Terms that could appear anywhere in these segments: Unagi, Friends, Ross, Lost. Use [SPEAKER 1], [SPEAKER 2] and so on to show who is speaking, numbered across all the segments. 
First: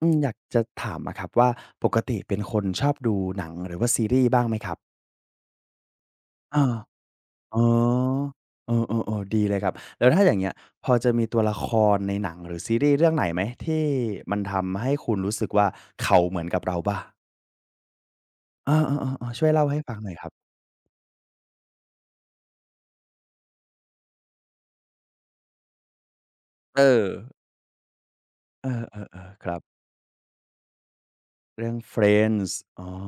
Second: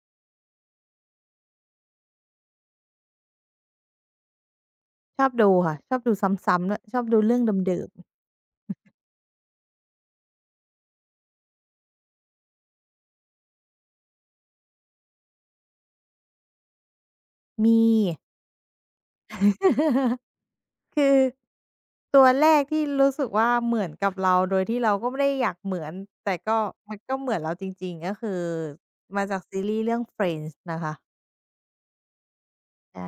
[SPEAKER 1] อยากจะถามอะครับว่าปกติเป็นคนชอบดูหนังหรือว่าซีรีส์บ้างไหมครับ
[SPEAKER 2] ชอบดูค่ะชอบดูซ
[SPEAKER 1] อา
[SPEAKER 2] ้ำๆด้วยชอบดูเรื่อง
[SPEAKER 1] อ๋อ
[SPEAKER 2] เดิม
[SPEAKER 1] เออๆๆดีเลยครับแล้วถ้าอย่างเงี้ยพอจะมีตัวละครในหนังหรือซีรีส์เรื่องไหนไหมที่มันทำให้คุณรู้สึกว่าเขาเหมือนกับเราบ้าง
[SPEAKER 2] ๆมี
[SPEAKER 1] อาๆๆๆช่วยเล่าให้ฟังหน่อย ครับ
[SPEAKER 2] คือตัวแรกที่รู้สึกว่าเหมือนกับเราโดยที่เราก็ไม่ได้อยากเหมือนแต่ก็
[SPEAKER 1] เอ
[SPEAKER 2] มัน
[SPEAKER 1] อ
[SPEAKER 2] ก็เหมือนเราจริงๆก็คือ
[SPEAKER 1] เออ
[SPEAKER 2] มา
[SPEAKER 1] ๆ
[SPEAKER 2] จาก
[SPEAKER 1] ๆครั
[SPEAKER 2] ซี
[SPEAKER 1] บ
[SPEAKER 2] รีส์เรื่อง Friends นะคะ
[SPEAKER 1] เรื่อง Friends อ๋อ
[SPEAKER 2] ใช่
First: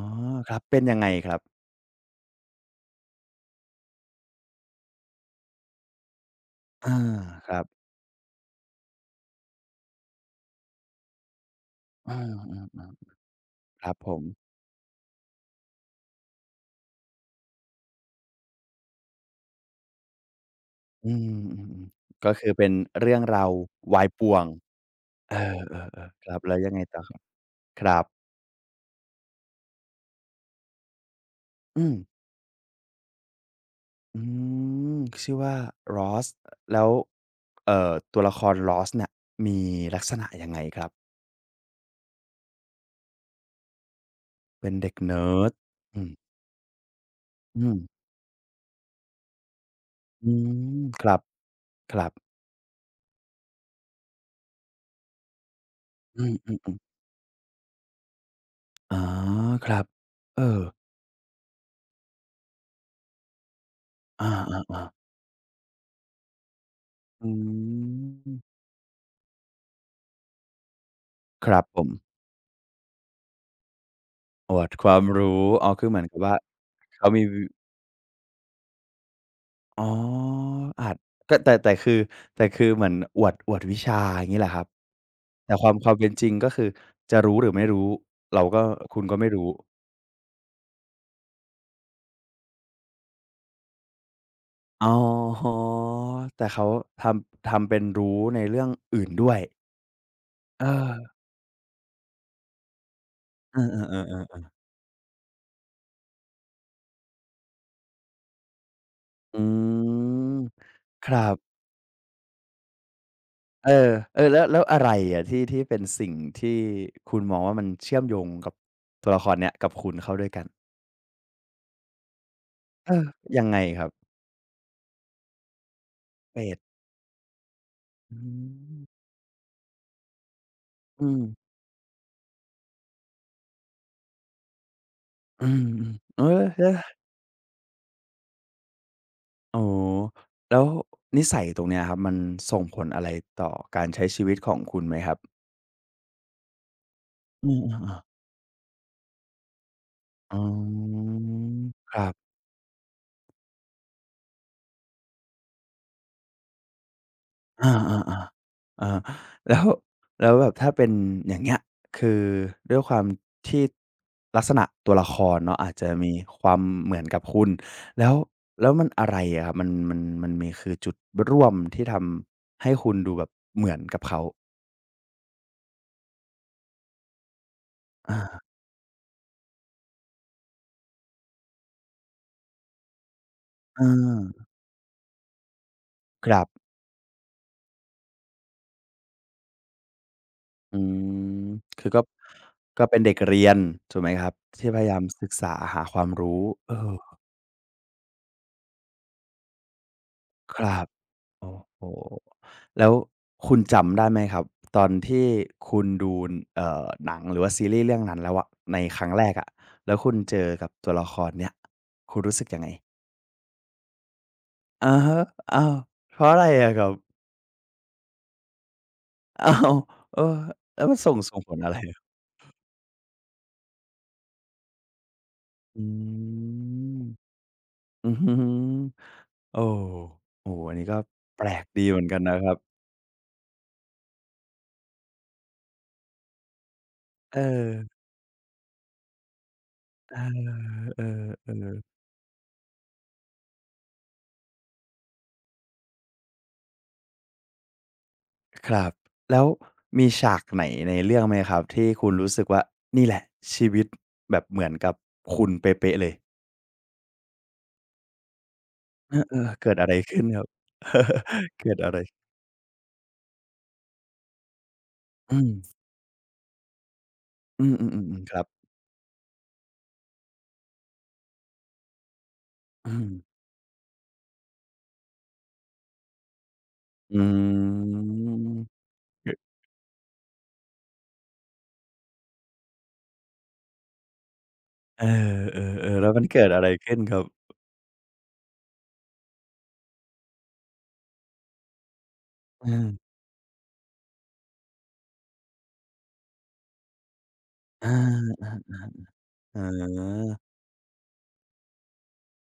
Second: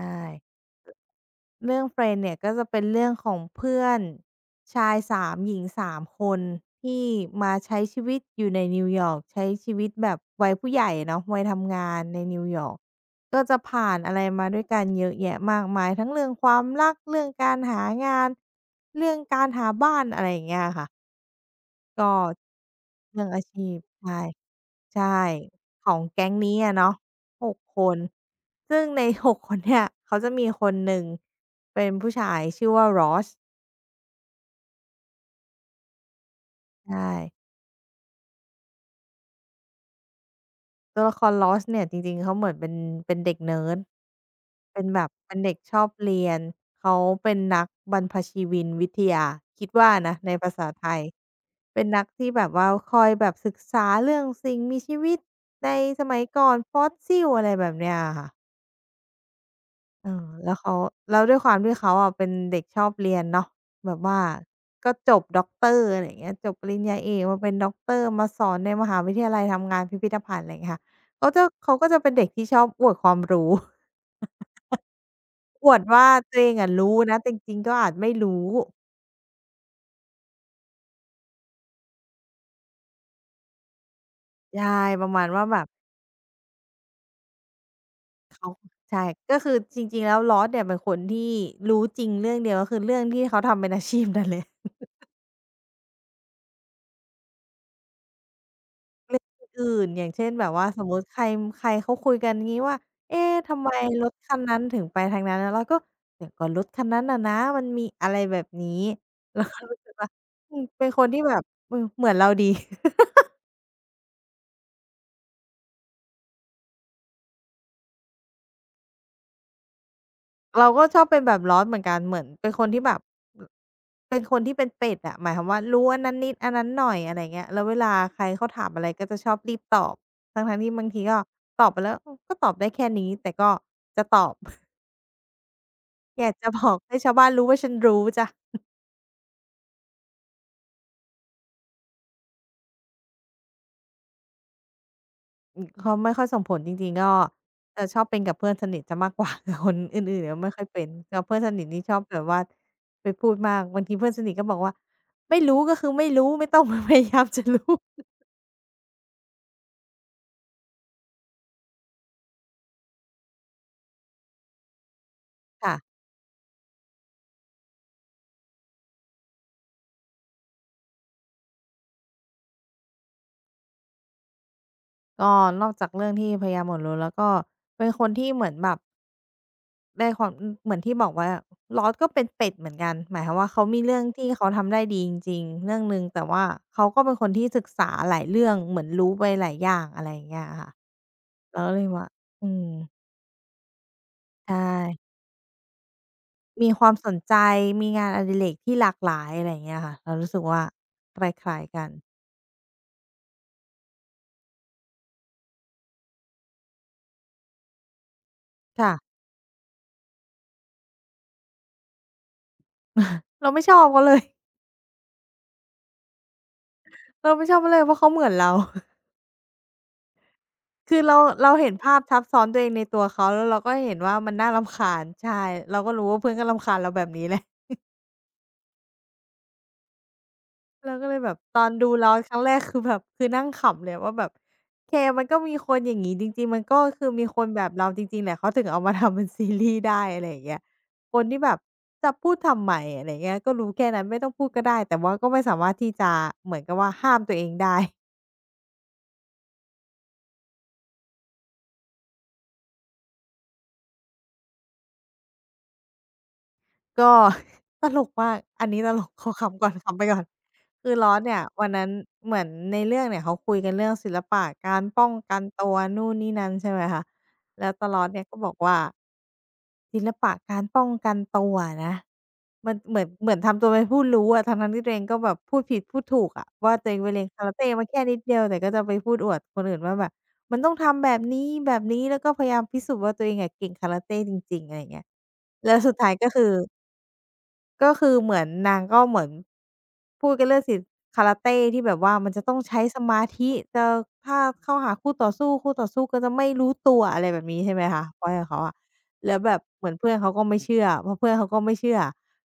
[SPEAKER 1] ครับเป็นยังไงครับ
[SPEAKER 2] เรื่อง Friends เนี่ยก็จะเป็นเรื่องของเพื่อนชายสามหญิงสามคน
[SPEAKER 1] อา
[SPEAKER 2] ที่
[SPEAKER 1] ค
[SPEAKER 2] มา
[SPEAKER 1] รับ
[SPEAKER 2] ใช้ชีวิตอยู่ในนิวยอร์กใช้ชีวิตแบบวัยผู้ใหญ่เนาะวัยทำงาน
[SPEAKER 1] อา
[SPEAKER 2] ในนิวยอร์ก
[SPEAKER 1] ๆ
[SPEAKER 2] ก็จะ
[SPEAKER 1] ๆค
[SPEAKER 2] ผ่า
[SPEAKER 1] รับ
[SPEAKER 2] น
[SPEAKER 1] ผ
[SPEAKER 2] อะไร
[SPEAKER 1] ม
[SPEAKER 2] มาด้วยกันเยอะแยะมากมายทั้งเรื่องความรักเรื่องการหางานเรื่องการหาบ้านอะไรอย่างเงี้ยค่ะ
[SPEAKER 1] อืมๆ
[SPEAKER 2] ก็
[SPEAKER 1] ๆก็คือเป็นเรื่อง
[SPEAKER 2] เรื่องอา
[SPEAKER 1] ราว
[SPEAKER 2] ชีพ
[SPEAKER 1] วาย
[SPEAKER 2] ใช่
[SPEAKER 1] ป่วง
[SPEAKER 2] ใช่
[SPEAKER 1] เอ
[SPEAKER 2] ของ
[SPEAKER 1] อๆๆค
[SPEAKER 2] แก๊ง
[SPEAKER 1] รับแล้
[SPEAKER 2] นี้
[SPEAKER 1] วยัง
[SPEAKER 2] อะ
[SPEAKER 1] ไง
[SPEAKER 2] เนาะ
[SPEAKER 1] ต่อครับ
[SPEAKER 2] 6ค
[SPEAKER 1] ครั
[SPEAKER 2] น
[SPEAKER 1] บ
[SPEAKER 2] ซึ่งใน 6คนเนี่ยเขาจะมีคนหนึ่ง
[SPEAKER 1] อื
[SPEAKER 2] เป็น
[SPEAKER 1] ม
[SPEAKER 2] ผู้ชายชื่อว่า Ross
[SPEAKER 1] อืมชื่อว่า Ross แล้ว
[SPEAKER 2] ใช่
[SPEAKER 1] เอ่อตัวละคร Ross เนี่ยมีลักษณะยังไงครับ
[SPEAKER 2] ตัวละคร Ross เนี่ยจริงๆเขาเหมือนเป็นเด็กเนิร์ด
[SPEAKER 1] เป็น
[SPEAKER 2] เป็น
[SPEAKER 1] เด็ก
[SPEAKER 2] แบบ
[SPEAKER 1] เนิ
[SPEAKER 2] เป็น
[SPEAKER 1] ร์ด
[SPEAKER 2] เด็กชอบ
[SPEAKER 1] อืม
[SPEAKER 2] เรียนเขาเป็นนั
[SPEAKER 1] อื
[SPEAKER 2] ก
[SPEAKER 1] ม
[SPEAKER 2] บรรพชีวินวิทยาคิดว่านะ
[SPEAKER 1] อื
[SPEAKER 2] ในภาษาไทย
[SPEAKER 1] คร
[SPEAKER 2] เป็นนั
[SPEAKER 1] ั
[SPEAKER 2] ก
[SPEAKER 1] บ
[SPEAKER 2] ที่
[SPEAKER 1] ๆ
[SPEAKER 2] แบบว่าคอยแบบศึกษาเรื่องสิ่งมีชีวิตในสมั
[SPEAKER 1] อื
[SPEAKER 2] ย
[SPEAKER 1] ม
[SPEAKER 2] ก่อนฟ
[SPEAKER 1] ๆ
[SPEAKER 2] อส
[SPEAKER 1] ๆ
[SPEAKER 2] ซิลอะไรแบบเนี้ยอะค่ะ
[SPEAKER 1] อ๋อครับ
[SPEAKER 2] เออ
[SPEAKER 1] เอ
[SPEAKER 2] แล้ว
[SPEAKER 1] อ
[SPEAKER 2] เขาแล้วด้วยความที่เขาอะเป็นเด็กชอบเรียนเนาะแบบว่า
[SPEAKER 1] อา
[SPEAKER 2] ก็
[SPEAKER 1] ๆ
[SPEAKER 2] จ
[SPEAKER 1] ๆ
[SPEAKER 2] บด็อกเตอร์อะไรอย่างเงี้ยจบปริญญาเอก
[SPEAKER 1] อื
[SPEAKER 2] มาเป็นด็อกเตอร์มาสอ
[SPEAKER 1] ม
[SPEAKER 2] นในมหาวิทยาลัยทำงานพิพิธภัณฑ์อะไรอย่างเงี้ยค่ะเขาจะ
[SPEAKER 1] ครับ
[SPEAKER 2] เขา
[SPEAKER 1] ผ
[SPEAKER 2] ก็
[SPEAKER 1] ม
[SPEAKER 2] จะเป็นเด็กที่ชอบอวดความรู้
[SPEAKER 1] อวดความรู้อ๋
[SPEAKER 2] อ
[SPEAKER 1] อ
[SPEAKER 2] วด
[SPEAKER 1] คือเหมือน
[SPEAKER 2] ว่า
[SPEAKER 1] กับว่า
[SPEAKER 2] ตัวเองอะรู้
[SPEAKER 1] เขา
[SPEAKER 2] นะ
[SPEAKER 1] มี
[SPEAKER 2] แต่จริงๆก็อาจไม่รู้
[SPEAKER 1] อ๋ออาจก็แต่คือเหมือนอวดอวดวิชาอย่างงี้เหรอครั
[SPEAKER 2] ใช่
[SPEAKER 1] บ
[SPEAKER 2] ประมาณว่า
[SPEAKER 1] แต่
[SPEAKER 2] แบ
[SPEAKER 1] ค
[SPEAKER 2] บ
[SPEAKER 1] วามความเป็นจริงก็คือจะรู้หรือไม่รู้เรา
[SPEAKER 2] เขา
[SPEAKER 1] ก็คุ
[SPEAKER 2] ใช่
[SPEAKER 1] ณก็ไม่
[SPEAKER 2] ก็
[SPEAKER 1] รู้
[SPEAKER 2] คือจริงๆแล้ว Ross เนี่ยเป็นคนที่รู้จริงเรื่องเดียวก็คือเรื่องที่เขาทำเป็นอาชีพนั่นแหละ
[SPEAKER 1] อ๋อแต่เขาทำทำเป็นรู้ในเรื่องอื่น
[SPEAKER 2] เรื่อง
[SPEAKER 1] ด้วย
[SPEAKER 2] อื่นๆอย่างเช่นแบบ
[SPEAKER 1] เอ
[SPEAKER 2] ว่าสม
[SPEAKER 1] อ
[SPEAKER 2] มุติใครใครเขาคุยกันงี้ว่าเอ๊ะ
[SPEAKER 1] เออ
[SPEAKER 2] ทำไมรถคัน
[SPEAKER 1] ๆๆ
[SPEAKER 2] นั้
[SPEAKER 1] ๆ
[SPEAKER 2] นถึงไปทางนั้นแล้วเราก็เนี่ยก็รถคันนั้นน่ะนะมันมีอะไรแบบนี้
[SPEAKER 1] อื
[SPEAKER 2] เราก็รู้สึกว่า
[SPEAKER 1] ม
[SPEAKER 2] อืมเป็นค
[SPEAKER 1] ค
[SPEAKER 2] น
[SPEAKER 1] รั
[SPEAKER 2] ที่แบ
[SPEAKER 1] บ
[SPEAKER 2] บเออเหมือนเราดี
[SPEAKER 1] เออเออแล้วอะไรอะที่เป็นสิ่งที่คุณมองว่ามันเชื่อมโยงกับตัวละครเนี้ยกับคุณเข้าด้วยกัน
[SPEAKER 2] เราก็ชอบเป็นแบบลอสเหมือนกันเหมือนเป็นคนที่
[SPEAKER 1] เอ
[SPEAKER 2] แบบ
[SPEAKER 1] อ
[SPEAKER 2] อ
[SPEAKER 1] ยังไงครับ
[SPEAKER 2] เป็นคนที่เป็นเป็ดอะหมายความว่ารู้อันนั้นนิด
[SPEAKER 1] เปร
[SPEAKER 2] อัน
[SPEAKER 1] ต
[SPEAKER 2] นั้นหน่อยอะไรอย่างเงี้ยแล้วเวลา
[SPEAKER 1] อื
[SPEAKER 2] ใครเขาถามอะไร
[SPEAKER 1] ม
[SPEAKER 2] ก็จะชอบรีบตอบทั้งๆที่บางที
[SPEAKER 1] อื
[SPEAKER 2] ก็
[SPEAKER 1] ม
[SPEAKER 2] ตอบไปแล้วอืมก็ตอบได้แค่นี้แต่ก็จะตอบ
[SPEAKER 1] อืมๆเอ
[SPEAKER 2] อ
[SPEAKER 1] อ
[SPEAKER 2] ยากจะบ
[SPEAKER 1] แล้ว
[SPEAKER 2] อกให้ชาวบ้านรู้ว่าฉันรู้จ้ะ
[SPEAKER 1] อ๋อแล้วนิสัยตรงเนี้ยครับมันส่งผลอะไรต่อการใช้ชีวิตของคุณไหมครับ
[SPEAKER 2] อือเขาไม่ค่อยส่งผลจริงๆก็
[SPEAKER 1] อื
[SPEAKER 2] จะ
[SPEAKER 1] มๆ
[SPEAKER 2] ชอบเป็น
[SPEAKER 1] ๆ
[SPEAKER 2] กับเพื่อนสนิทเสียมากกว่า แต่คนอื่นๆเนี่
[SPEAKER 1] อ๋
[SPEAKER 2] ยไม่ค่อยเป็น
[SPEAKER 1] อ
[SPEAKER 2] กับเพื่อนสนิทนี่ช
[SPEAKER 1] ค
[SPEAKER 2] อบ
[SPEAKER 1] รั
[SPEAKER 2] แบบ
[SPEAKER 1] บ
[SPEAKER 2] ว่าไปพูดมากบางทีเพื่อนสนิทก็บอกว่าไม่รู้ก็คือไม่รู้ไม่ต้องมาพยายามจะ
[SPEAKER 1] อา
[SPEAKER 2] รู้
[SPEAKER 1] ๆๆอาแล้วแบบถ้าเป็นอย่างเงี้ยคือด้วยความที่ลักษณะตัวละครเนาะอาจ
[SPEAKER 2] ค่ะ
[SPEAKER 1] จะมีความเหมือนกับคุณแล้วแล้วมันอะไรอะครับมันมีคือจุดร่วมที่ทำให้คุณดูแบบเหมือนกับเขา
[SPEAKER 2] ก็นอกจากเรื่องที่พยายามอดรู้แล้วก็เป็นคน
[SPEAKER 1] อา
[SPEAKER 2] ที่เหมือนแบบ ในความเหมือนที่บอกว่า Lost ก็เป็นเป็ดเหมือนกันหมายความว่าเขา
[SPEAKER 1] เอ
[SPEAKER 2] มีเรื่องที่เขา
[SPEAKER 1] อ
[SPEAKER 2] ทำได้ดีจริงๆเรื่องหนึ่งแต่
[SPEAKER 1] ครั
[SPEAKER 2] ว่า
[SPEAKER 1] บ
[SPEAKER 2] เขาก็เป็นคนที่ศึกษาหลายเรื่องเหมือนรู้ไปหลายอย่างอะไรอย่างเงี้ยอค่ะ
[SPEAKER 1] อืม
[SPEAKER 2] เราก็เลย
[SPEAKER 1] คือก็
[SPEAKER 2] ว่าอืม
[SPEAKER 1] ก็เป็นเด็กเรียนถูกไหมครับ
[SPEAKER 2] ใช
[SPEAKER 1] ที่พยายาม
[SPEAKER 2] ่
[SPEAKER 1] ศึกษาหาความรู้
[SPEAKER 2] มี
[SPEAKER 1] เออ
[SPEAKER 2] ความสนใจมีงานอดิเรกที่หลากหลายอะไรอย่างเงี้ยค่ะเรารู้สึก
[SPEAKER 1] ค
[SPEAKER 2] ว่า
[SPEAKER 1] รับ
[SPEAKER 2] ค
[SPEAKER 1] โอ้
[SPEAKER 2] ล้ายๆ
[SPEAKER 1] โฮ
[SPEAKER 2] กัน
[SPEAKER 1] แล้วคุณจำได้ไหมครับตอนที่คุณดูหนังหรือว่าซีรีส์เรื่องนั้นแล้วอะใน
[SPEAKER 2] ค่ะ
[SPEAKER 1] ครั้งแรกอะแล้วคุณเจอกับตัวละครเนี้ยคุณรู้สึกยังไง
[SPEAKER 2] เราไม่ชอบเขาเลย
[SPEAKER 1] อะฮะอ้าวเพราะอะไรอะครับ
[SPEAKER 2] เราไม่ชอบเขาเลยเพราะเขาเหมือนเรา
[SPEAKER 1] อ้าวเออแล้วมั
[SPEAKER 2] คื
[SPEAKER 1] น
[SPEAKER 2] อ
[SPEAKER 1] ส่งส่งผ
[SPEAKER 2] เรา
[SPEAKER 1] ลอะ
[SPEAKER 2] เห็น
[SPEAKER 1] ไร
[SPEAKER 2] ภาพทับซ้อนตัวเองในตัวเขาแล้วเราก็เห็นว่ามันน่ารำคาญใช่เรา
[SPEAKER 1] อื
[SPEAKER 2] ก็รู้ว่าเพื่อนก็รำคาญเรา
[SPEAKER 1] ม
[SPEAKER 2] แบบนี้แหละ
[SPEAKER 1] อือฮึ โอ้โอ้โฮอันนี้
[SPEAKER 2] เรา
[SPEAKER 1] ก็
[SPEAKER 2] ก็เลยแบบ
[SPEAKER 1] แปล
[SPEAKER 2] ต
[SPEAKER 1] ก
[SPEAKER 2] อน
[SPEAKER 1] ดี
[SPEAKER 2] ดู
[SPEAKER 1] เหมือน
[SPEAKER 2] เรา
[SPEAKER 1] กัน
[SPEAKER 2] ค
[SPEAKER 1] นะ
[SPEAKER 2] รั้ง
[SPEAKER 1] ค
[SPEAKER 2] แร
[SPEAKER 1] รับ
[SPEAKER 2] ก คือแบบคือนั่งขำเลยว่าแบบเคมันก็มีคนอย่างงี้จริงๆมันก็คือมี
[SPEAKER 1] เอ
[SPEAKER 2] คนแบบเรา
[SPEAKER 1] อ
[SPEAKER 2] จริงๆแหละเขาถึงเอามาทำเป็นซีรีส์ได้
[SPEAKER 1] เ
[SPEAKER 2] อะไรอย่างเงี้ย
[SPEAKER 1] ออเอ
[SPEAKER 2] คนที่แบบ
[SPEAKER 1] อ
[SPEAKER 2] จะพูดทำไมอะไรอย่างเงี้ยก็รู้แค่นั้นไม่ต้องพูดก็ได้แต่ว่าก็ไม่สามารถที่จะเหมือนกับว่าห้ามตัวเองได้
[SPEAKER 1] ครับแล้วมีฉากไหนในเรื่องไหมครับที่คุณรู้สึกว่านี่แหละชีวิตแบบเหมือนกับคุณเป๊ะๆเลย
[SPEAKER 2] ก็ ตลกมากอันนี้ตลก
[SPEAKER 1] เอ
[SPEAKER 2] ขอ
[SPEAKER 1] อๆ
[SPEAKER 2] ขำก่
[SPEAKER 1] เกิ
[SPEAKER 2] อน
[SPEAKER 1] ดอะไร
[SPEAKER 2] ขำไปก่
[SPEAKER 1] ขึ้
[SPEAKER 2] อ
[SPEAKER 1] น
[SPEAKER 2] น
[SPEAKER 1] ครับ
[SPEAKER 2] คือ Lost เนี่ย วั
[SPEAKER 1] เกิ
[SPEAKER 2] น
[SPEAKER 1] ด
[SPEAKER 2] นั้
[SPEAKER 1] อะ
[SPEAKER 2] น
[SPEAKER 1] ไร
[SPEAKER 2] เหมือนในเรื่องเนี่ยเขาคุยกันเรื่องศิลปะการป้องกั
[SPEAKER 1] อื
[SPEAKER 2] น
[SPEAKER 1] ม
[SPEAKER 2] ตัวนู่นนี่นั่นใช่ไหมคะ
[SPEAKER 1] อื
[SPEAKER 2] แล้ว
[SPEAKER 1] ม
[SPEAKER 2] ตลอดเนี่
[SPEAKER 1] ๆ
[SPEAKER 2] ย
[SPEAKER 1] ๆๆค
[SPEAKER 2] ก็
[SPEAKER 1] รับ
[SPEAKER 2] บอกว่าศิลปะการป้องกันตัวนะมัน
[SPEAKER 1] อื
[SPEAKER 2] เหมือน
[SPEAKER 1] ม
[SPEAKER 2] ทำตัวเป็นผู้รู้อะทั้งนั้นที่ตัวเองก็แบบพูดผิดพูดถูกอะว่าตัวเองไป
[SPEAKER 1] อื
[SPEAKER 2] เรียนคาราเต้มาแค่นิดเดียวแต่ก็
[SPEAKER 1] ม
[SPEAKER 2] จะไปพูดอวดคนอื่นว่าแบบมันต้องทำแบบนี้แบบนี้แล้วก็พยายามพิสูจน์ว่าตัวเองอะเก่งคาราเต้จริงๆอะไรา
[SPEAKER 1] เอ
[SPEAKER 2] เงี้ยแล้วสุด
[SPEAKER 1] อๆๆแล้
[SPEAKER 2] ท้า
[SPEAKER 1] ว
[SPEAKER 2] ย
[SPEAKER 1] มัน
[SPEAKER 2] ก็
[SPEAKER 1] เกิ
[SPEAKER 2] คื
[SPEAKER 1] ด
[SPEAKER 2] อ
[SPEAKER 1] อะไรขึ้นครับ
[SPEAKER 2] ก็คือเหมือนนางก็เหมือนพูดกันเรื่องศิลป์คาราเต้ที่แบบว่ามันจะต้อง
[SPEAKER 1] เอ
[SPEAKER 2] ใช้ส
[SPEAKER 1] อ
[SPEAKER 2] มาธิจะถ้าเข้าหาคู่ต่อสู้ก็จะไม่รู้ตัวอะไรแบบนี้ใช่ไหม
[SPEAKER 1] อ
[SPEAKER 2] คะพอยต์ข
[SPEAKER 1] า
[SPEAKER 2] องเขาอะแล้วแบ
[SPEAKER 1] ๆอ๋
[SPEAKER 2] บเหมือนเพื่อนเขา
[SPEAKER 1] อ
[SPEAKER 2] ก็ไม่เชื่อพอเพื่อนเขาก็ไม่เชื่อ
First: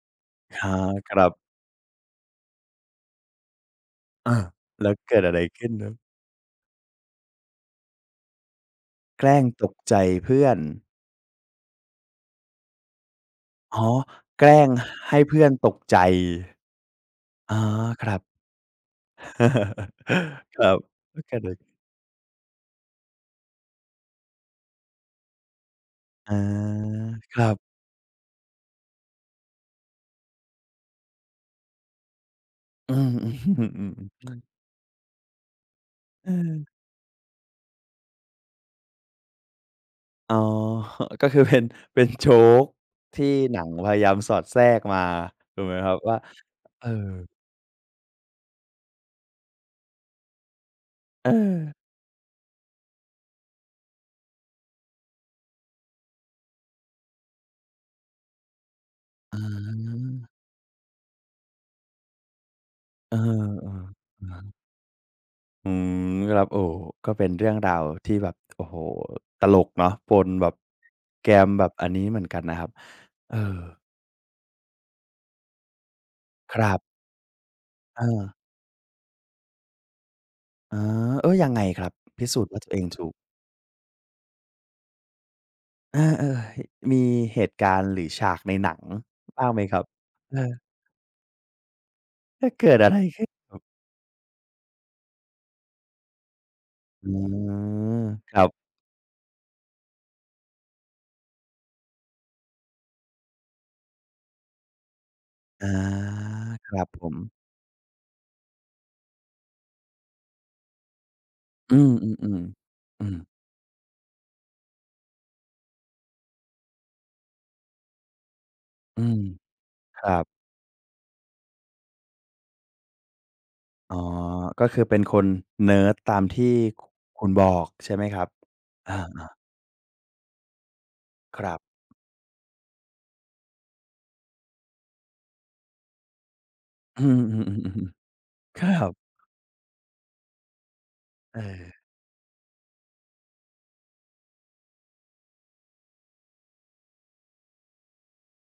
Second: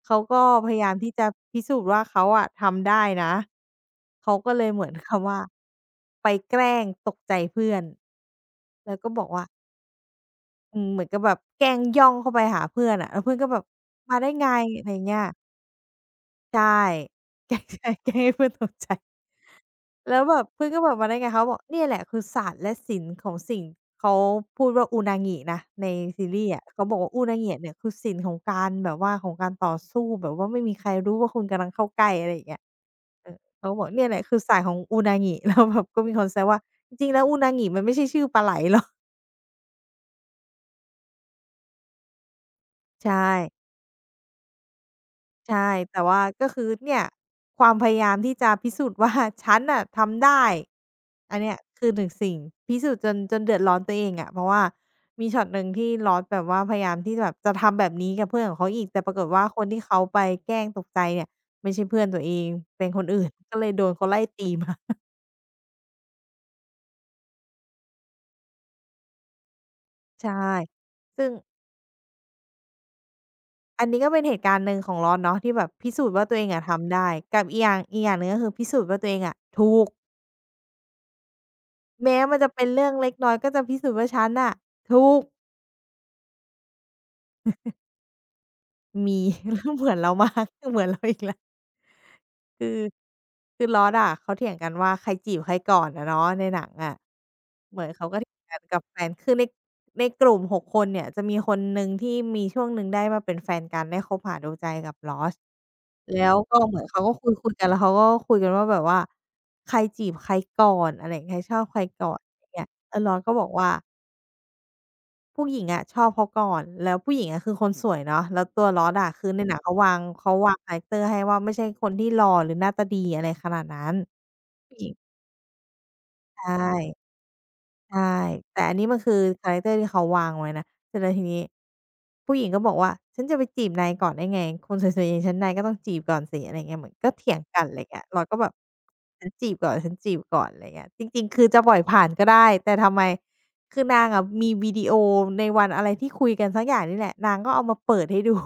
[SPEAKER 2] เขาก็
[SPEAKER 1] อา
[SPEAKER 2] พยายาม
[SPEAKER 1] ค
[SPEAKER 2] ที่
[SPEAKER 1] รั
[SPEAKER 2] จะ
[SPEAKER 1] บ
[SPEAKER 2] พิสูจน์ว่าเขาอะทำได้นะ
[SPEAKER 1] ๆ
[SPEAKER 2] เขา
[SPEAKER 1] อา
[SPEAKER 2] ก็เลยเหมื
[SPEAKER 1] แล้
[SPEAKER 2] อ
[SPEAKER 1] ว
[SPEAKER 2] น
[SPEAKER 1] เกิด
[SPEAKER 2] คำ
[SPEAKER 1] อะไร
[SPEAKER 2] ว่า
[SPEAKER 1] ขึ้นครับ
[SPEAKER 2] ไปแกล้งตกใจเพื่อนแล้วก็บ
[SPEAKER 1] แก
[SPEAKER 2] อก
[SPEAKER 1] ล้ง
[SPEAKER 2] ว่า
[SPEAKER 1] ตกใจเพื่อน
[SPEAKER 2] เหมือนกับแบบแกล้งย่องเข้าไปหาเพื่อนอะแล้วเพื่อนก็แบบ
[SPEAKER 1] อ๋อ
[SPEAKER 2] มาได้
[SPEAKER 1] แก
[SPEAKER 2] ไง
[SPEAKER 1] ล้ง
[SPEAKER 2] อะไรอย่างเงี้
[SPEAKER 1] ให้
[SPEAKER 2] ย
[SPEAKER 1] เพื่อนตกใจ
[SPEAKER 2] ใช่ แก
[SPEAKER 1] อ๋
[SPEAKER 2] ล้
[SPEAKER 1] อ
[SPEAKER 2] งใช่
[SPEAKER 1] ค
[SPEAKER 2] แกล้
[SPEAKER 1] รั
[SPEAKER 2] ง
[SPEAKER 1] บ
[SPEAKER 2] ให้เพื่อนตกใจ แล้วแบบ
[SPEAKER 1] ค
[SPEAKER 2] เพื่อน
[SPEAKER 1] รับ
[SPEAKER 2] ก็บอกมาได้
[SPEAKER 1] แล้ว
[SPEAKER 2] ไง
[SPEAKER 1] ก็
[SPEAKER 2] เขา
[SPEAKER 1] เด็
[SPEAKER 2] บอก
[SPEAKER 1] ก
[SPEAKER 2] เนี่ยแหละคือศาสตร์และศิลป์ของสิ่งเขาพูดว่าอุนางินะในซี
[SPEAKER 1] อา
[SPEAKER 2] รีส์อะเขาบอกว่าอุ
[SPEAKER 1] ค
[SPEAKER 2] นา
[SPEAKER 1] รั
[SPEAKER 2] งิ
[SPEAKER 1] บ
[SPEAKER 2] เนี่ยคือศิลป์ของการแบบว่าของการต่อสู้แบบว่าไม่มีใครรู้ว่าคุณกำลังเข้าใกล้อะไรอย่างเงี้ย
[SPEAKER 1] อืม
[SPEAKER 2] เขาก็บอกเนี่ย
[SPEAKER 1] ๆ
[SPEAKER 2] แห
[SPEAKER 1] ๆ
[SPEAKER 2] ละ
[SPEAKER 1] ๆ
[SPEAKER 2] คือศาสตร์ของอุนางิแล้วแบบก็มีค
[SPEAKER 1] เอ
[SPEAKER 2] นแซว
[SPEAKER 1] อ
[SPEAKER 2] ว่าจริงๆแล้วอุนางิมันไม่ใช่ชื่อปลาไหลหรอก
[SPEAKER 1] อ๋อ ก็คือเป็น เป็นโจ๊ก ที่
[SPEAKER 2] ใช่
[SPEAKER 1] หนังพยายามสอดแทรกมา ถูก
[SPEAKER 2] ใช่
[SPEAKER 1] ไหมครับ
[SPEAKER 2] แต่
[SPEAKER 1] ว่า
[SPEAKER 2] ว่าก็คือ
[SPEAKER 1] เออ
[SPEAKER 2] เนี่ยความพยายามที่จะพิสูจน์ว่าฉันน่ะทำได้
[SPEAKER 1] เอ
[SPEAKER 2] อันเนี้
[SPEAKER 1] อ
[SPEAKER 2] ยคือหนึ่งสิ่งพิสูจน์จนเดือดร้อนตัวเองอะเพราะว่ามีช็อตหนึ่งที่ลอตแบบว่าพยายามที่แบบจะทำแบบนี้กับเพื่อนของเขาอีกแต่ปรากฏ
[SPEAKER 1] อ
[SPEAKER 2] ว่าคนที่เขา
[SPEAKER 1] า
[SPEAKER 2] ไปแกล้งตกใจเนี่ยไม่ใช่เพื่อนตัวเองเป็นคน
[SPEAKER 1] เออ
[SPEAKER 2] อื่นก็เลยโดนเขา
[SPEAKER 1] ๆ
[SPEAKER 2] ไล่ตี
[SPEAKER 1] อา
[SPEAKER 2] มา
[SPEAKER 1] อืมครับโอ้ก็เป็นเรื่องราวที่แบบโอ้โฮตลกเนาะปน
[SPEAKER 2] ใช่
[SPEAKER 1] แบบแก
[SPEAKER 2] ซึ่ง
[SPEAKER 1] มแบบอันนี้เหมือนกันนะครับเออ
[SPEAKER 2] อันนี้ก็เป็นเหตุการณ์หนึ่งของลอตเนาะที่แบบพิสูจน์ว่าตัวเอง
[SPEAKER 1] ค
[SPEAKER 2] อะ
[SPEAKER 1] รับ
[SPEAKER 2] ทำได้กับอีกอย่างอี
[SPEAKER 1] เอ
[SPEAKER 2] กอย่างหนึ่งก็
[SPEAKER 1] อ
[SPEAKER 2] คือพิสูจน์ว่าตัวเองอะถูก
[SPEAKER 1] อ๋อเอ๊ยยังไงครับ
[SPEAKER 2] แม้
[SPEAKER 1] พิ
[SPEAKER 2] มัน
[SPEAKER 1] สูจ
[SPEAKER 2] จะ
[SPEAKER 1] น์ว่า
[SPEAKER 2] เป็
[SPEAKER 1] ตั
[SPEAKER 2] น
[SPEAKER 1] วเอง
[SPEAKER 2] เรื่อง
[SPEAKER 1] ถู
[SPEAKER 2] เล็
[SPEAKER 1] ก
[SPEAKER 2] กน้อยก็จะพิสูจน์ว่าฉันน่ะถูก
[SPEAKER 1] อาเออมีเหตุการณ์หรือฉากในหนัง
[SPEAKER 2] มี
[SPEAKER 1] บ้างไหม
[SPEAKER 2] แล้ว
[SPEAKER 1] ครั
[SPEAKER 2] เห
[SPEAKER 1] บ
[SPEAKER 2] มือนเรามา
[SPEAKER 1] เอ
[SPEAKER 2] ก
[SPEAKER 1] อ
[SPEAKER 2] เหมือนเราอีกแล้ว
[SPEAKER 1] แล้ว
[SPEAKER 2] คื
[SPEAKER 1] เกิด
[SPEAKER 2] อ
[SPEAKER 1] อะไรขึ้นครับ
[SPEAKER 2] คือลอตอะเขาเถียงกันว่าใครจีบใครก่อนอะเนาะในหนังอะ
[SPEAKER 1] อื
[SPEAKER 2] เหมือน
[SPEAKER 1] ม
[SPEAKER 2] เขาก็เถี
[SPEAKER 1] ค
[SPEAKER 2] ย
[SPEAKER 1] รั
[SPEAKER 2] ง
[SPEAKER 1] บ
[SPEAKER 2] กันกับแฟนคือในกลุ่มหกคนเนี่ยจะมีคนหนึ่งที่มีช่วงหนึ่งได้มาเป็นแฟนกันได้คบหาดูใจกับลอส
[SPEAKER 1] อา
[SPEAKER 2] แล้วก็
[SPEAKER 1] ค
[SPEAKER 2] เหมื
[SPEAKER 1] รั
[SPEAKER 2] อน
[SPEAKER 1] บ
[SPEAKER 2] เขา
[SPEAKER 1] ผ
[SPEAKER 2] ก็ค
[SPEAKER 1] ม
[SPEAKER 2] ุยๆกันแล้วเขาก็คุยกันว่าแบบว่าใครจีบใครก่อนอะไรอย่างเงี้ยชอบ
[SPEAKER 1] อื
[SPEAKER 2] ใคร
[SPEAKER 1] ม
[SPEAKER 2] ก่อ
[SPEAKER 1] ๆ
[SPEAKER 2] นอะไรอย่างเงี้ยเออ
[SPEAKER 1] ๆอื
[SPEAKER 2] ลอ
[SPEAKER 1] ม
[SPEAKER 2] สก็บอกว่า ผู้หญิงอะชอบเขาก่อน แล้วผู้หญิงอะคือคนสวยเนาะแล้วตัวล o อ s o
[SPEAKER 1] อื
[SPEAKER 2] อะ
[SPEAKER 1] ม
[SPEAKER 2] คือในหนังเขาวา
[SPEAKER 1] ค
[SPEAKER 2] ง
[SPEAKER 1] รับ
[SPEAKER 2] เขาวางคาแรกเตอร์ให้ว่าไม่ใช่คนที่หล่อหรือหน้าตาดีอะไรขนาดนั้น
[SPEAKER 1] อ๋อก็
[SPEAKER 2] ผู้
[SPEAKER 1] คื
[SPEAKER 2] ห
[SPEAKER 1] อ
[SPEAKER 2] ญิง
[SPEAKER 1] เป็นคนเนิร์ดตาม
[SPEAKER 2] ใช
[SPEAKER 1] ที่ค
[SPEAKER 2] ่
[SPEAKER 1] คุณบอกใช่
[SPEAKER 2] ใช่
[SPEAKER 1] ไหมครับ
[SPEAKER 2] แต่อันนี้มันคือ
[SPEAKER 1] อา
[SPEAKER 2] คาแรกเตอร์ที่เขาวางไว้นะเสร็จแล้วที
[SPEAKER 1] ๆค
[SPEAKER 2] นี้
[SPEAKER 1] รับ
[SPEAKER 2] ผู้หญิงก็บอกว่าฉันจะไปจีบนายก่อนได้ไงคนสวยๆอย่างฉันนายก็ต้องจีบก่อนสิอะไรเงี้ยเหมือน
[SPEAKER 1] อื
[SPEAKER 2] ก็เถียงกันอะไร
[SPEAKER 1] ม
[SPEAKER 2] เงี้ย
[SPEAKER 1] ๆ
[SPEAKER 2] เราก็แบบ
[SPEAKER 1] ๆๆครับ
[SPEAKER 2] ฉันจีบก่อนอะไรเงี้ยจริงๆ
[SPEAKER 1] เอ
[SPEAKER 2] คือจะ
[SPEAKER 1] อ
[SPEAKER 2] ปล่อยผ่านก็ได้แต่ทำไมคือนางอะมีวิดีโอในวันอะไรที่คุยกันสักอย่างนี่แหละนางก็เอามาเปิดให้ดู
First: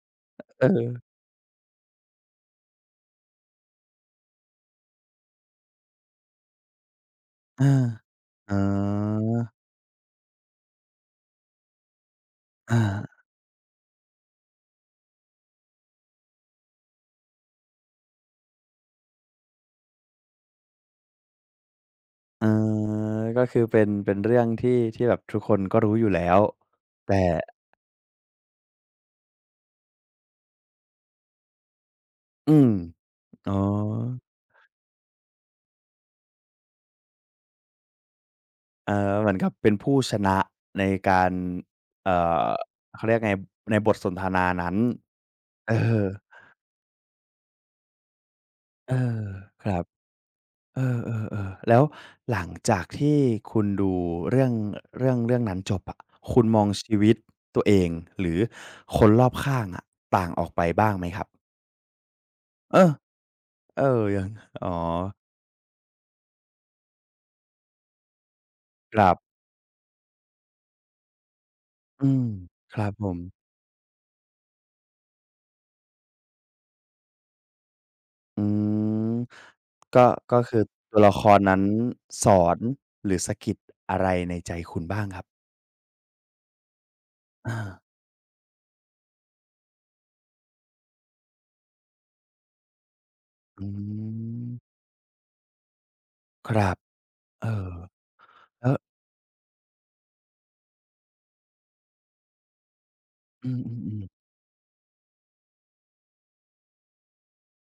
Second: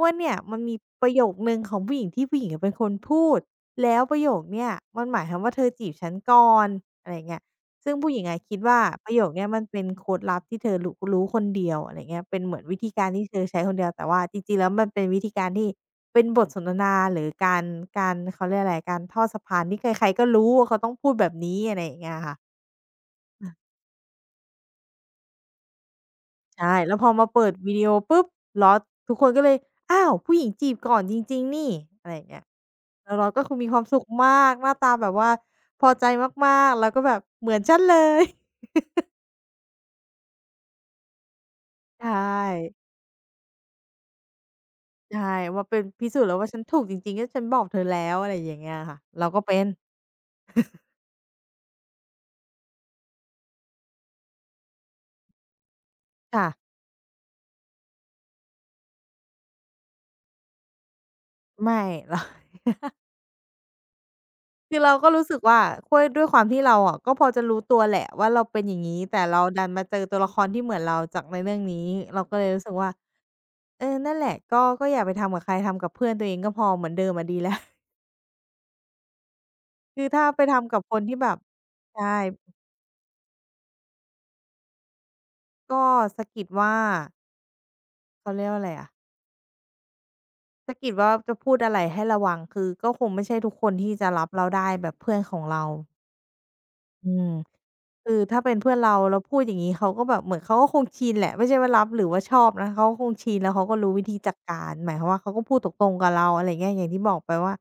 [SPEAKER 2] ว่าเนี่ยมันมีป
[SPEAKER 1] เออ
[SPEAKER 2] ระโยคหนึ่งของผู้หญิงที่ผู้หญิงอะเป็นคนพูดแล้วประโยคเนี่ยมันหมายความว่าเธอจีบฉันก่อนอะไรอย่างเงี้ย
[SPEAKER 1] อา
[SPEAKER 2] ซึ่งผู้หญิงอะ
[SPEAKER 1] อ๋
[SPEAKER 2] คิ
[SPEAKER 1] อ
[SPEAKER 2] ดว่าประโยคเนี้ยมันเป็นโค้ดลับที่เธอรู้คนเดียวอะไร่าเงี้ยเป็นเหมือนวิ
[SPEAKER 1] อา
[SPEAKER 2] ธีการที่เธอใช้คนเดียวแต่ว่าจริงๆแล้วมันเป็นวิธีการที่เป็นบทสนทนาหรือการการเขาเรียกอะไรการทอดสะพานที่ใครๆก็รู้ว่าเขาต้องพูดแบบนี้อะไรอย่างเงี้ยค่ะ
[SPEAKER 1] เออก็คือเป็นเป็นเรื่องที่ที่แบบทุกคนก็รู้อยู่แล้ว
[SPEAKER 2] ใช่แล้วพอ
[SPEAKER 1] แต่
[SPEAKER 2] มาเปิดวิดีโอปุ๊บลอ s ทุกคนก็เลย อ้าวผู้หญิงจีบก่อนจริงๆนี่อะไรอย่างเงี้ย
[SPEAKER 1] อืม
[SPEAKER 2] แล้วล o s ก็
[SPEAKER 1] อ๋อ
[SPEAKER 2] คือมีความสุขมากหน้าตาแบบว่าพอใจมากๆ แล้วก็แบบเหมือนฉันเลย
[SPEAKER 1] เออเหมือนกับเป็นผู้ชนะในการ
[SPEAKER 2] ใช่
[SPEAKER 1] เอ่อเขาเรียกไงในบทสนทนานั้น
[SPEAKER 2] ใช่ว่า
[SPEAKER 1] เอ
[SPEAKER 2] เป็น
[SPEAKER 1] อ
[SPEAKER 2] พิสูจน์แล้วว่าฉันถูกจริงๆก็ฉันบอกเธอแล้วอะไรอย่างเงี้ย
[SPEAKER 1] เอ
[SPEAKER 2] ค่ะ
[SPEAKER 1] อ
[SPEAKER 2] เราก็เป็น
[SPEAKER 1] ครับ เออๆๆแล้วหลังจากที่คุณดูเรื่องเรื่องนั้นจบอะคุณ
[SPEAKER 2] ค่ะ
[SPEAKER 1] มองชีวิตตัวเองหรือคนรอบข้างอะต่างออกไปบ้างไหมครับ
[SPEAKER 2] ไม่ เรา
[SPEAKER 1] เออเออยังอ๋อ
[SPEAKER 2] คือเราก็รู้สึกว่าค้วยด้วยความที่เราอะก็พอจะรู้ตัวแหละว่าเราเป็นอย่าง
[SPEAKER 1] ค
[SPEAKER 2] งี้
[SPEAKER 1] รั
[SPEAKER 2] แต่
[SPEAKER 1] บ
[SPEAKER 2] เราดันมาเจอตัวละครที่เหมือนเราจากในเรื่องนี้
[SPEAKER 1] อื
[SPEAKER 2] เรา
[SPEAKER 1] ม
[SPEAKER 2] ก็เลยรู้สึ
[SPEAKER 1] ค
[SPEAKER 2] ก
[SPEAKER 1] รั
[SPEAKER 2] ว่า
[SPEAKER 1] บผม
[SPEAKER 2] เออนั่นแหละก็ก็อย่าไปทำกับใครทำกับเพื่อนตัวเองก็พอเหมือนเดิมอะดีแล้ว
[SPEAKER 1] อืม
[SPEAKER 2] คื
[SPEAKER 1] ก็
[SPEAKER 2] อถ้า
[SPEAKER 1] ก็
[SPEAKER 2] ไป
[SPEAKER 1] คือ
[SPEAKER 2] ทำกับค
[SPEAKER 1] ตัว
[SPEAKER 2] น
[SPEAKER 1] ละ
[SPEAKER 2] ที่
[SPEAKER 1] ค
[SPEAKER 2] แบบ
[SPEAKER 1] รนั้น
[SPEAKER 2] ใช่
[SPEAKER 1] สอนหรือสะกิดอะไรในใจคุณบ้างครับ
[SPEAKER 2] ก็สะกิดว่า
[SPEAKER 1] อา
[SPEAKER 2] เขาเรียกว่าอะไรอะสะกิดว่าจะพูดอะไรให้ระวังคือก็คงไม่ใช่ทุกค
[SPEAKER 1] อื
[SPEAKER 2] นที่จะรับเราได้
[SPEAKER 1] ม
[SPEAKER 2] แบบเพื่อนของเรา
[SPEAKER 1] ครับ
[SPEAKER 2] อืม
[SPEAKER 1] เออ
[SPEAKER 2] คือถ้าเป็น
[SPEAKER 1] แล้
[SPEAKER 2] เพื่
[SPEAKER 1] ว
[SPEAKER 2] อนเราเราพูดอย่างงี้เขาก็แบบเหมือนเขาก็คงชินแหละไม่ใช่ว่ารับหรือว่าชอบนะเขาก็คงชิน
[SPEAKER 1] อื
[SPEAKER 2] แล้วเขาก็รู้
[SPEAKER 1] ม
[SPEAKER 2] วิ
[SPEAKER 1] ๆ
[SPEAKER 2] ธี
[SPEAKER 1] ๆ
[SPEAKER 2] จัดการหมายความว่าเขาก็พูดตรงๆกับเราอะไรอย่างเงี้ยอย่างที่บอกไปว่า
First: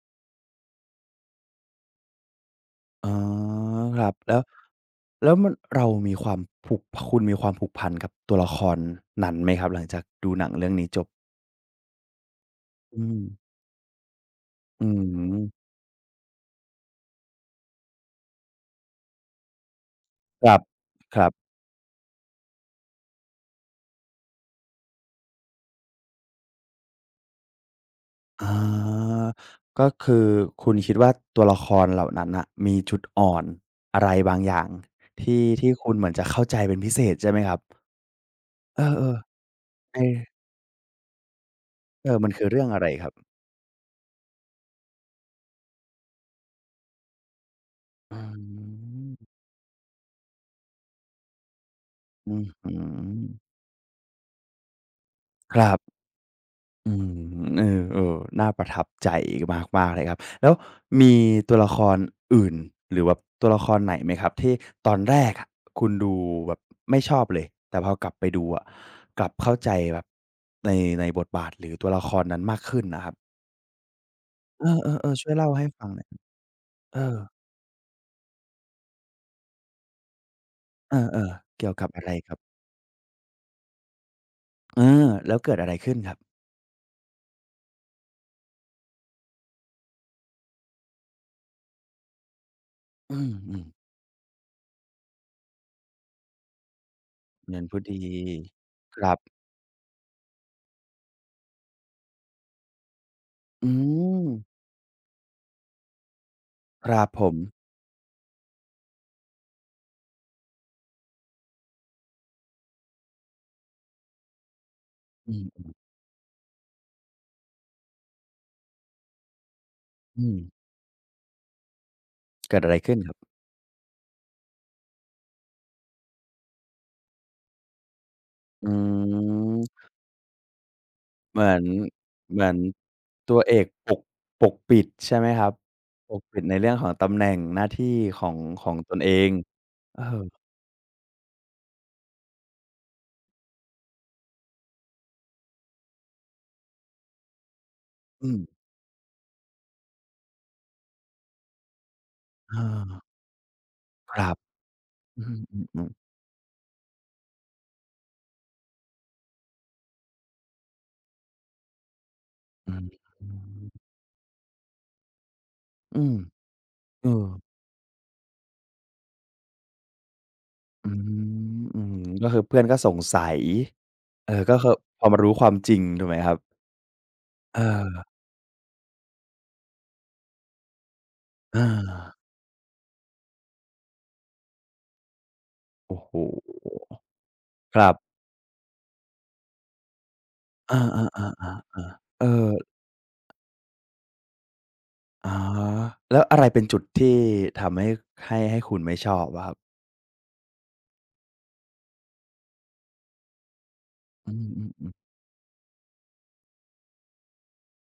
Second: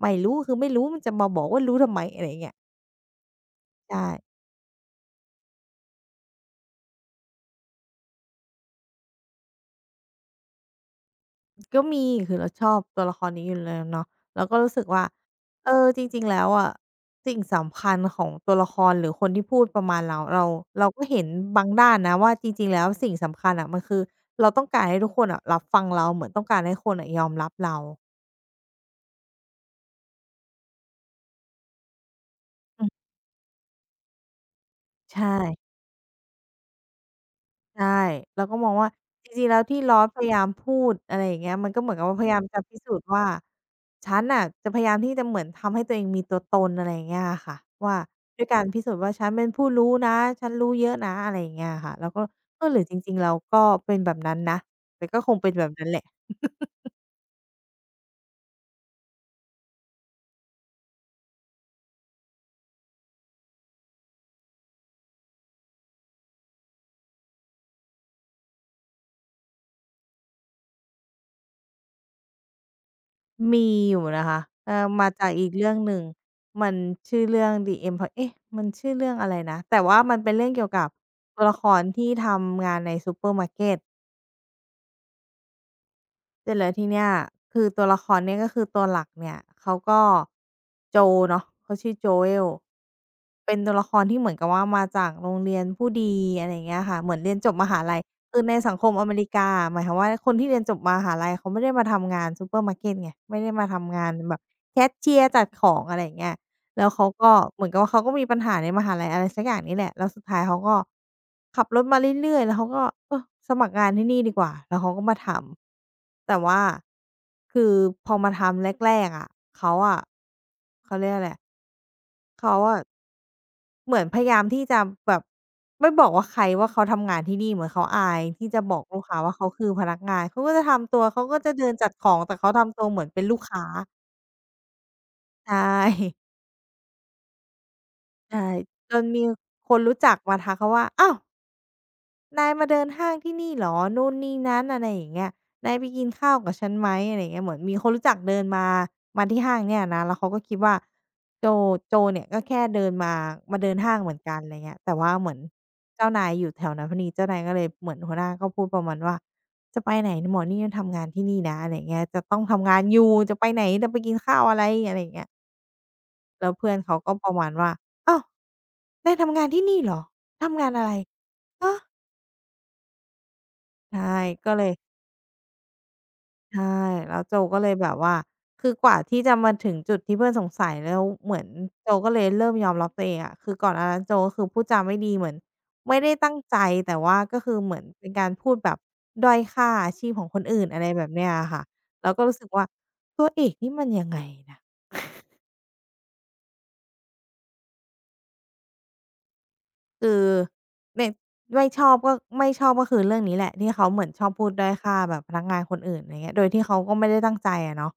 [SPEAKER 2] ไม่รู้คือไม่รู้มันจะมาบอกว่ารู้ทำไมอะไรอย่างเงี้ย
[SPEAKER 1] อ๋อค
[SPEAKER 2] ใช่
[SPEAKER 1] รับแล้วมันเรามีความผูกคุณมีความผูกพันกับตัวละครนั้นไหมครับหลังจากดูหนังเรื่องนี้จบ
[SPEAKER 2] ก็มีคือเราชอบตั
[SPEAKER 1] อื
[SPEAKER 2] วละ
[SPEAKER 1] ม
[SPEAKER 2] ครนี้อยู่แล้วเนาะเราก็รู้สึ
[SPEAKER 1] อื
[SPEAKER 2] กว่าเอ
[SPEAKER 1] ม
[SPEAKER 2] อจริงๆแล้วอะสิ่งสำคัญของตัวละครหรือคนที่พูดประมาณเรา
[SPEAKER 1] ค
[SPEAKER 2] เรา
[SPEAKER 1] รับ
[SPEAKER 2] เราก็
[SPEAKER 1] ค
[SPEAKER 2] เห็
[SPEAKER 1] รั
[SPEAKER 2] น
[SPEAKER 1] บ
[SPEAKER 2] บางด้านนะว่าจริงๆแล้วสิ่งสำคัญอะมันคือเราต้องการให้ทุกคนอะรับฟังเราเหมือนต้องการให้คนอะยอมรับเรา
[SPEAKER 1] อาก็คือคุณคิดว่าตัวละครเหล่านั้นน่ะมีจุดอ่อนอะไรบางอย่าง
[SPEAKER 2] ใช
[SPEAKER 1] ที่ที่
[SPEAKER 2] ่
[SPEAKER 1] คุณเหมือนจะเข้าใจเป็นพิเศษใช่ไหมครับ
[SPEAKER 2] ใช่เราก็มอง
[SPEAKER 1] เอ
[SPEAKER 2] ว่า
[SPEAKER 1] อ
[SPEAKER 2] จริงๆแล้วที่ล
[SPEAKER 1] ๆ
[SPEAKER 2] อ
[SPEAKER 1] ไอ้
[SPEAKER 2] สพยายามพูดอะไรอย่างเงี้ยมันก็เหมือนกับ
[SPEAKER 1] เอ
[SPEAKER 2] ว่า
[SPEAKER 1] อ
[SPEAKER 2] พ
[SPEAKER 1] มัน
[SPEAKER 2] ยายาม
[SPEAKER 1] คือ
[SPEAKER 2] จะ
[SPEAKER 1] เรื่อง
[SPEAKER 2] พิ
[SPEAKER 1] อะไร
[SPEAKER 2] สูจ
[SPEAKER 1] ค
[SPEAKER 2] น์
[SPEAKER 1] รับ
[SPEAKER 2] ว่าฉันน่ะจะพยายามที่จะเหมือนทำให้ตัวเองมีตัวตนอะไรอย่างเงี้ยอะค่ะว่า
[SPEAKER 1] อื
[SPEAKER 2] ด้วยการพิสูจน์ว่าฉัน
[SPEAKER 1] ม
[SPEAKER 2] เป็นผู้รู้นะฉันรู้เยอะนะอะไรอย่างเงี้ยค่ะเราก็
[SPEAKER 1] อื้อ
[SPEAKER 2] เออ
[SPEAKER 1] ฮือ
[SPEAKER 2] หรือจริงๆเราก็เป็นแบบนั้นนะแต่ก็คงเป็น
[SPEAKER 1] ค
[SPEAKER 2] แบ
[SPEAKER 1] รั
[SPEAKER 2] บนั้นแห
[SPEAKER 1] บ
[SPEAKER 2] ละ
[SPEAKER 1] อืมเออๆน่าประทับใจมากๆเลยครับแล้วมีตัวละครอื่นหรือแบบตัวละครไหนไหมครับที่ตอนแรกอะคุณดูแบบไม่ชอบเลยแต่พอกลับไปดูอะกลับเข้าใจแบบในบทบาทหรือตัวละครนั้นมากขึ้นน่ะครับ
[SPEAKER 2] มีอยู่นะคะ
[SPEAKER 1] เอ
[SPEAKER 2] เออมา
[SPEAKER 1] อๆๆ
[SPEAKER 2] จา
[SPEAKER 1] ช่
[SPEAKER 2] ก
[SPEAKER 1] วย
[SPEAKER 2] อี
[SPEAKER 1] เล่า
[SPEAKER 2] ก
[SPEAKER 1] ให้
[SPEAKER 2] เรื่อง
[SPEAKER 1] ฟั
[SPEAKER 2] ห
[SPEAKER 1] งห
[SPEAKER 2] นึ่ง
[SPEAKER 1] น่อย
[SPEAKER 2] มัน
[SPEAKER 1] เออ
[SPEAKER 2] ชื่อเรื่อง The Empi เอ๊ะมันชื่อเรื่องอะไรนะแต่ว่ามันเป็นเรื่องเกี่ยวกับ
[SPEAKER 1] เออ
[SPEAKER 2] ตัวละ
[SPEAKER 1] ๆ
[SPEAKER 2] ค
[SPEAKER 1] เกี่ยว
[SPEAKER 2] ร
[SPEAKER 1] กับอะ
[SPEAKER 2] ที่
[SPEAKER 1] ไร
[SPEAKER 2] ท
[SPEAKER 1] ครับ
[SPEAKER 2] ำงานในซูเปอร์มาร์เก็ต
[SPEAKER 1] เออแล้วเกิดอะไรขึ้นครับ
[SPEAKER 2] เสร็จแล้วทีเนี้ยคือตัวละครเนี่ยก็คือตัวหลักเนี่ยเขาก็โจเนาะเขาชื่อโจเ e ล
[SPEAKER 1] อื
[SPEAKER 2] เป็น
[SPEAKER 1] ม
[SPEAKER 2] ตัว
[SPEAKER 1] ๆ
[SPEAKER 2] ละครที่เหมือนกับว่ามาจากโรงเรียนผู้ดีอะไรอย่างเงี้ยค่ะเหมือนเรียนจบ
[SPEAKER 1] เงิน
[SPEAKER 2] มหา
[SPEAKER 1] ผู้
[SPEAKER 2] ลั
[SPEAKER 1] ดี
[SPEAKER 2] ยคือในสังคม
[SPEAKER 1] ค
[SPEAKER 2] อ
[SPEAKER 1] รั
[SPEAKER 2] เม
[SPEAKER 1] บ
[SPEAKER 2] ริกาหมายความว่าคนที่เรียนจบมหาลัยเขาไม่ได้มาทำงานซูเปอร์มาร์เก็ตไงไม่ได้มา
[SPEAKER 1] อื
[SPEAKER 2] ทำงาน
[SPEAKER 1] ม
[SPEAKER 2] แบบแคชเชียร์จัดของอะไรอย่างเงี้ย แล้
[SPEAKER 1] ค
[SPEAKER 2] ว
[SPEAKER 1] รั
[SPEAKER 2] เขา
[SPEAKER 1] บผ
[SPEAKER 2] ก็
[SPEAKER 1] ม
[SPEAKER 2] เหมือนกับว่าเขาก็มีปัญหาในมหาลัยอะไรสักอย่างนี่แหละแล้วสุดท้ายเขาก็ขับรถมาเรื่อยๆแล้วเขาก็เออสมัครงานที่นี่ดีกว่าแล้วเขาก็มาท
[SPEAKER 1] อื
[SPEAKER 2] ำแต่ว่าคือพอมาทำแรกๆอะเขาอะ
[SPEAKER 1] ม
[SPEAKER 2] เขาเรียกอะไรอะ
[SPEAKER 1] ๆ
[SPEAKER 2] เขา
[SPEAKER 1] เกิดอะไร
[SPEAKER 2] อะ
[SPEAKER 1] ขึ้นครับ
[SPEAKER 2] เหมือนพยายามที่จะแบบไม่บอกว่าใครว่าเขาทำงานที่นี่เหมือนเขาอายที่จะ
[SPEAKER 1] อื
[SPEAKER 2] บอกลูกค้าว่าเขาคือ
[SPEAKER 1] ม
[SPEAKER 2] พนักงานเขาก็จะทำตัวเขาก็
[SPEAKER 1] เหมื
[SPEAKER 2] จะ
[SPEAKER 1] อน
[SPEAKER 2] เดินจัดของแต่
[SPEAKER 1] เหมื
[SPEAKER 2] เขา
[SPEAKER 1] อน
[SPEAKER 2] ทำตัวเหมือนเป็น
[SPEAKER 1] ตั
[SPEAKER 2] ลู
[SPEAKER 1] ว
[SPEAKER 2] ก
[SPEAKER 1] เอ
[SPEAKER 2] ค้า
[SPEAKER 1] กปกปกปิดใช่ไหมครับ
[SPEAKER 2] ใช่
[SPEAKER 1] ปกปิดในเรื่องของตำแหน่งหน้าที่ของ
[SPEAKER 2] ใช่
[SPEAKER 1] ของต
[SPEAKER 2] จ
[SPEAKER 1] น
[SPEAKER 2] น
[SPEAKER 1] เอ
[SPEAKER 2] มี
[SPEAKER 1] ง
[SPEAKER 2] คนรู้
[SPEAKER 1] เอ
[SPEAKER 2] จักมา
[SPEAKER 1] อ
[SPEAKER 2] ทักเขาว่าอ้าวนายมาเดินห้างที่นี่เหรอนู่นนี่นั้นอะไรอย่างเงี้ยนายไปกินข้าวกับฉันไหมอะไรอย่างเงี้ยเหมือนมีคนรู้จัก
[SPEAKER 1] อืม
[SPEAKER 2] เดินมามาที่ห้างเนี่ยนะแล้วเขาก็คิดว่าโจโจเนี่ยก็
[SPEAKER 1] เอ
[SPEAKER 2] แค่เดิ
[SPEAKER 1] อ
[SPEAKER 2] นมามาเดินห้างเห
[SPEAKER 1] ค
[SPEAKER 2] มือน
[SPEAKER 1] รั
[SPEAKER 2] กั
[SPEAKER 1] บ
[SPEAKER 2] นอะไรเงี้ยแต่ว่า
[SPEAKER 1] อื
[SPEAKER 2] เหมือน
[SPEAKER 1] มๆๆ
[SPEAKER 2] เจ้านายอยู่แถวนั้นพอดีเจ้านายก็เลยเหมือนหัวหน้าก็พูดประมาณว่าจะไปไหนหมอนี่ยังทำงานที่นี่นะอะไรอย่างเงี้ยจะต้องทำ
[SPEAKER 1] อื
[SPEAKER 2] งานอ
[SPEAKER 1] ม
[SPEAKER 2] ยู่จะไปไหนจะไปกินข้าวอะไรอะไรอย่างเงี้ย
[SPEAKER 1] อืม
[SPEAKER 2] แล้วเพื่อนเขา
[SPEAKER 1] เออ
[SPEAKER 2] ก็ประมาณว่าอ้าวนายทำงานที่นี่เหรอ ทำงานอะ
[SPEAKER 1] อื
[SPEAKER 2] ไร
[SPEAKER 1] ม
[SPEAKER 2] ฮะ
[SPEAKER 1] อืมก็คือเพื่อนก็สงสัย
[SPEAKER 2] ใช่
[SPEAKER 1] เออ
[SPEAKER 2] ก็
[SPEAKER 1] ก็
[SPEAKER 2] เล
[SPEAKER 1] คือ
[SPEAKER 2] ย
[SPEAKER 1] พอมารู้ความจริงถูกไหมครับ
[SPEAKER 2] ใช่แล้วโจก็เลยแบบ
[SPEAKER 1] เออ
[SPEAKER 2] ว่าคือกว่าที่จะมาถึงจุดที่เพื่อนสงสัยแล้วเหมือนโจ
[SPEAKER 1] เอา
[SPEAKER 2] ก็เลยเริ่มยอมรับตัวเองอะคือก่อนหน้านั้นโจก็คือพูดจาไม่ดีเหมือนไม่
[SPEAKER 1] โอ้
[SPEAKER 2] ได้
[SPEAKER 1] โฮ
[SPEAKER 2] ตั้งใจแต่ว่าก็คือเห
[SPEAKER 1] ค
[SPEAKER 2] มือน
[SPEAKER 1] รับ
[SPEAKER 2] เป็นการพูดแบบด้อยค่าอาชีพของคนอื่น
[SPEAKER 1] อา
[SPEAKER 2] อะไรแบบเนี้ยอะ
[SPEAKER 1] ๆ
[SPEAKER 2] ค่ะ
[SPEAKER 1] ๆ
[SPEAKER 2] เรา
[SPEAKER 1] ๆ
[SPEAKER 2] ก็
[SPEAKER 1] เออ
[SPEAKER 2] รู้สึกว่าตัวเอกนี่มันยังไงนะ
[SPEAKER 1] อ๋อแล้วอะไรเป็นจุดที่ทำให้ให้คุณไม่ชอบอะครับ
[SPEAKER 2] คือในไม่ชอบก็ไม่ชอบก็คือเรื่องนี้แหละที่เขาเหมือนชอ
[SPEAKER 1] อื
[SPEAKER 2] บพูดด้อย
[SPEAKER 1] ม
[SPEAKER 2] ค่า
[SPEAKER 1] ๆๆ
[SPEAKER 2] แบบพนักงานคนอื่นอะไรเงี้ยโดยที่เขาก็ไม่ได้ตั้งใจอะเนาะ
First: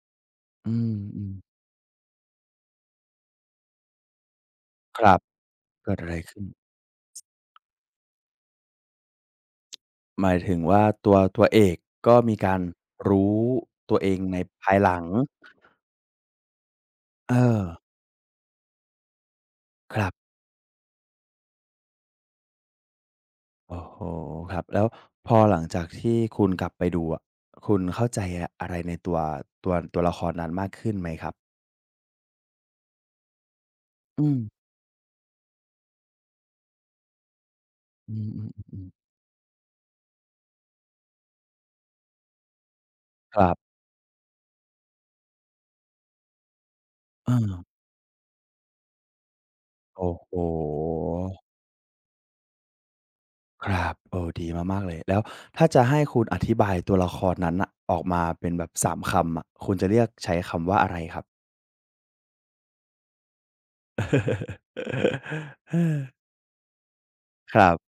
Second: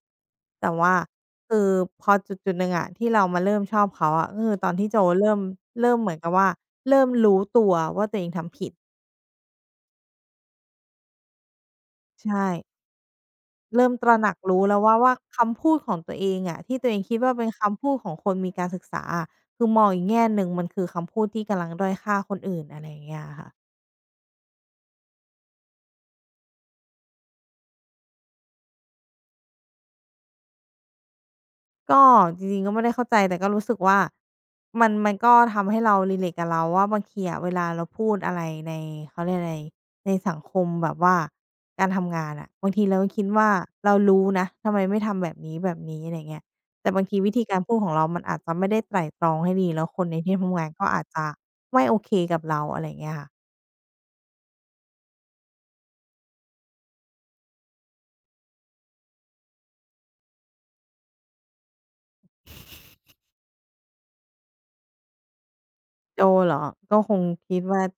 [SPEAKER 1] อื
[SPEAKER 2] แต่ว่า
[SPEAKER 1] มๆ
[SPEAKER 2] คือพอจุดๆหนึ่งอะที่เรามาเริ่มชอบเขาอะก็คือตอนที่โจ
[SPEAKER 1] ครับ
[SPEAKER 2] เริ่ม
[SPEAKER 1] เกิด
[SPEAKER 2] เห
[SPEAKER 1] อะ
[SPEAKER 2] มื
[SPEAKER 1] ไร
[SPEAKER 2] อนกับ
[SPEAKER 1] ขึ้น
[SPEAKER 2] ว่าเริ่มรู้ตัวว่าตัวเองทำผิด
[SPEAKER 1] หมายถึงว่าตัวตัวเอกก็มี
[SPEAKER 2] ใช่
[SPEAKER 1] การรู้
[SPEAKER 2] เริ่ม
[SPEAKER 1] ตัว
[SPEAKER 2] ต
[SPEAKER 1] เอ
[SPEAKER 2] ระ
[SPEAKER 1] ง
[SPEAKER 2] หนั
[SPEAKER 1] ใน
[SPEAKER 2] กรู้
[SPEAKER 1] ภาย
[SPEAKER 2] แล้ว
[SPEAKER 1] ห
[SPEAKER 2] ว่า
[SPEAKER 1] ลัง
[SPEAKER 2] ว่าคำพูดของตัวเองอะที่ตัวเองคิด
[SPEAKER 1] เอ
[SPEAKER 2] ว่าเป็น
[SPEAKER 1] อ
[SPEAKER 2] คำพูดของคนมีการศึกษาอะคือมอง
[SPEAKER 1] ค
[SPEAKER 2] อีก
[SPEAKER 1] รั
[SPEAKER 2] แง่
[SPEAKER 1] บ
[SPEAKER 2] หนึ่งมันคือคำพูดที่กำลังด้อยค่าคนอื่นอะไรอย่างเงี้ยอะค่ะ
[SPEAKER 1] โอ้โฮครับแล้วพอหลังจากที่คุณกลับไปดูอะคุณเข้าใจออะไรในตัวตัวละครนั้นมากขึ้นไหมครับ
[SPEAKER 2] ก็จริงๆก็ไม่ได้เข้าใจแต่ก็รู้สึกว่า
[SPEAKER 1] อืม
[SPEAKER 2] มันก็ทำให้เรา relate กับเราว่าบางทีอะเวลาเราพู
[SPEAKER 1] อื
[SPEAKER 2] ดอะไรใน
[SPEAKER 1] อๆๆๆ
[SPEAKER 2] เขาเรียกอะไรในสังคมแบบว่าการทำงานอะบางทีเราก็คิด
[SPEAKER 1] ครั
[SPEAKER 2] ว่า
[SPEAKER 1] บ
[SPEAKER 2] เรารู้นะทำไมไม่ทำแบบนี้ๆอะไรเงี้ยแต่บางที
[SPEAKER 1] เอ
[SPEAKER 2] วิธี
[SPEAKER 1] อ
[SPEAKER 2] การพูดของเรามันอาจจะไม่ได้ไตร่ตรองให้ดีแล้วคน
[SPEAKER 1] โอ้
[SPEAKER 2] ใน
[SPEAKER 1] โฮ
[SPEAKER 2] ที่ทำงานก็อาจจะไม่โอเคกับเราอะไรเงี้ยค่ะ
[SPEAKER 1] ครับเออดีมากๆเลยแล้วถ้าจะให้คุณอธิบายตัวละครนั้นน่ะออกมาเป็นแบบ3คำอะคุณจะเลือกใช้คำว่าอะไรครับ
[SPEAKER 2] โจเหรอก็คง
[SPEAKER 1] ค
[SPEAKER 2] คิด
[SPEAKER 1] รั
[SPEAKER 2] ว่า
[SPEAKER 1] บ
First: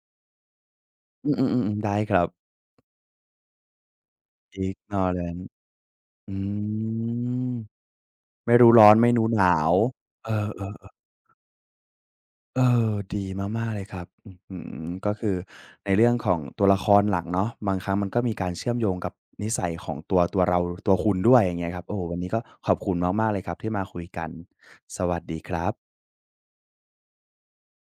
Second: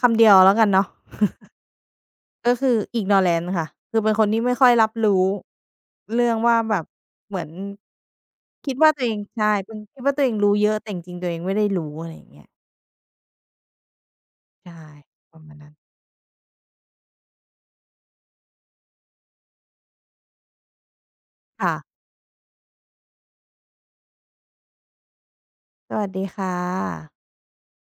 [SPEAKER 2] คำเดียวแล้วกันเนาะ
[SPEAKER 1] อืมๆๆๆได้ครับ
[SPEAKER 2] ก็คือ Ignorant ค่ะคือเป็นคนที่ไม่ค่อยรับรู้
[SPEAKER 1] Ignorant
[SPEAKER 2] เรื่อ
[SPEAKER 1] อื
[SPEAKER 2] งว่าแบบเหมือน
[SPEAKER 1] มไม่รู้
[SPEAKER 2] คิด
[SPEAKER 1] ร้อ
[SPEAKER 2] ว่า
[SPEAKER 1] น
[SPEAKER 2] ตัว
[SPEAKER 1] ไม่
[SPEAKER 2] เอง
[SPEAKER 1] รู้ห
[SPEAKER 2] ใช่
[SPEAKER 1] นา
[SPEAKER 2] เป็
[SPEAKER 1] ว
[SPEAKER 2] นคิดว่าตัว
[SPEAKER 1] เอ
[SPEAKER 2] เอ
[SPEAKER 1] อ
[SPEAKER 2] งรู้เยอะแต่
[SPEAKER 1] ๆ
[SPEAKER 2] จริงๆตัวเองไม่ได้รู้อะไรอย่างเงี้ย
[SPEAKER 1] เออดีมากๆ เลยครับอื้อฮื
[SPEAKER 2] ใช่
[SPEAKER 1] อก็คือ
[SPEAKER 2] ประมาณนั้น
[SPEAKER 1] ในเรื่องของตัวละครหลักเนาะบางครั้งมันก็มีการเชื่อมโยงกับนิสัยของตัวตัวเราตัวคุณด้วยอย่างเงี้ย
[SPEAKER 2] ค่ะ
[SPEAKER 1] ครับโอ้โฮวันนี้ก็ขอบคุณมากๆ เลยครับที่มาคุยกัน สวัสดีครั
[SPEAKER 2] ส
[SPEAKER 1] บ
[SPEAKER 2] วัสดีค่ะ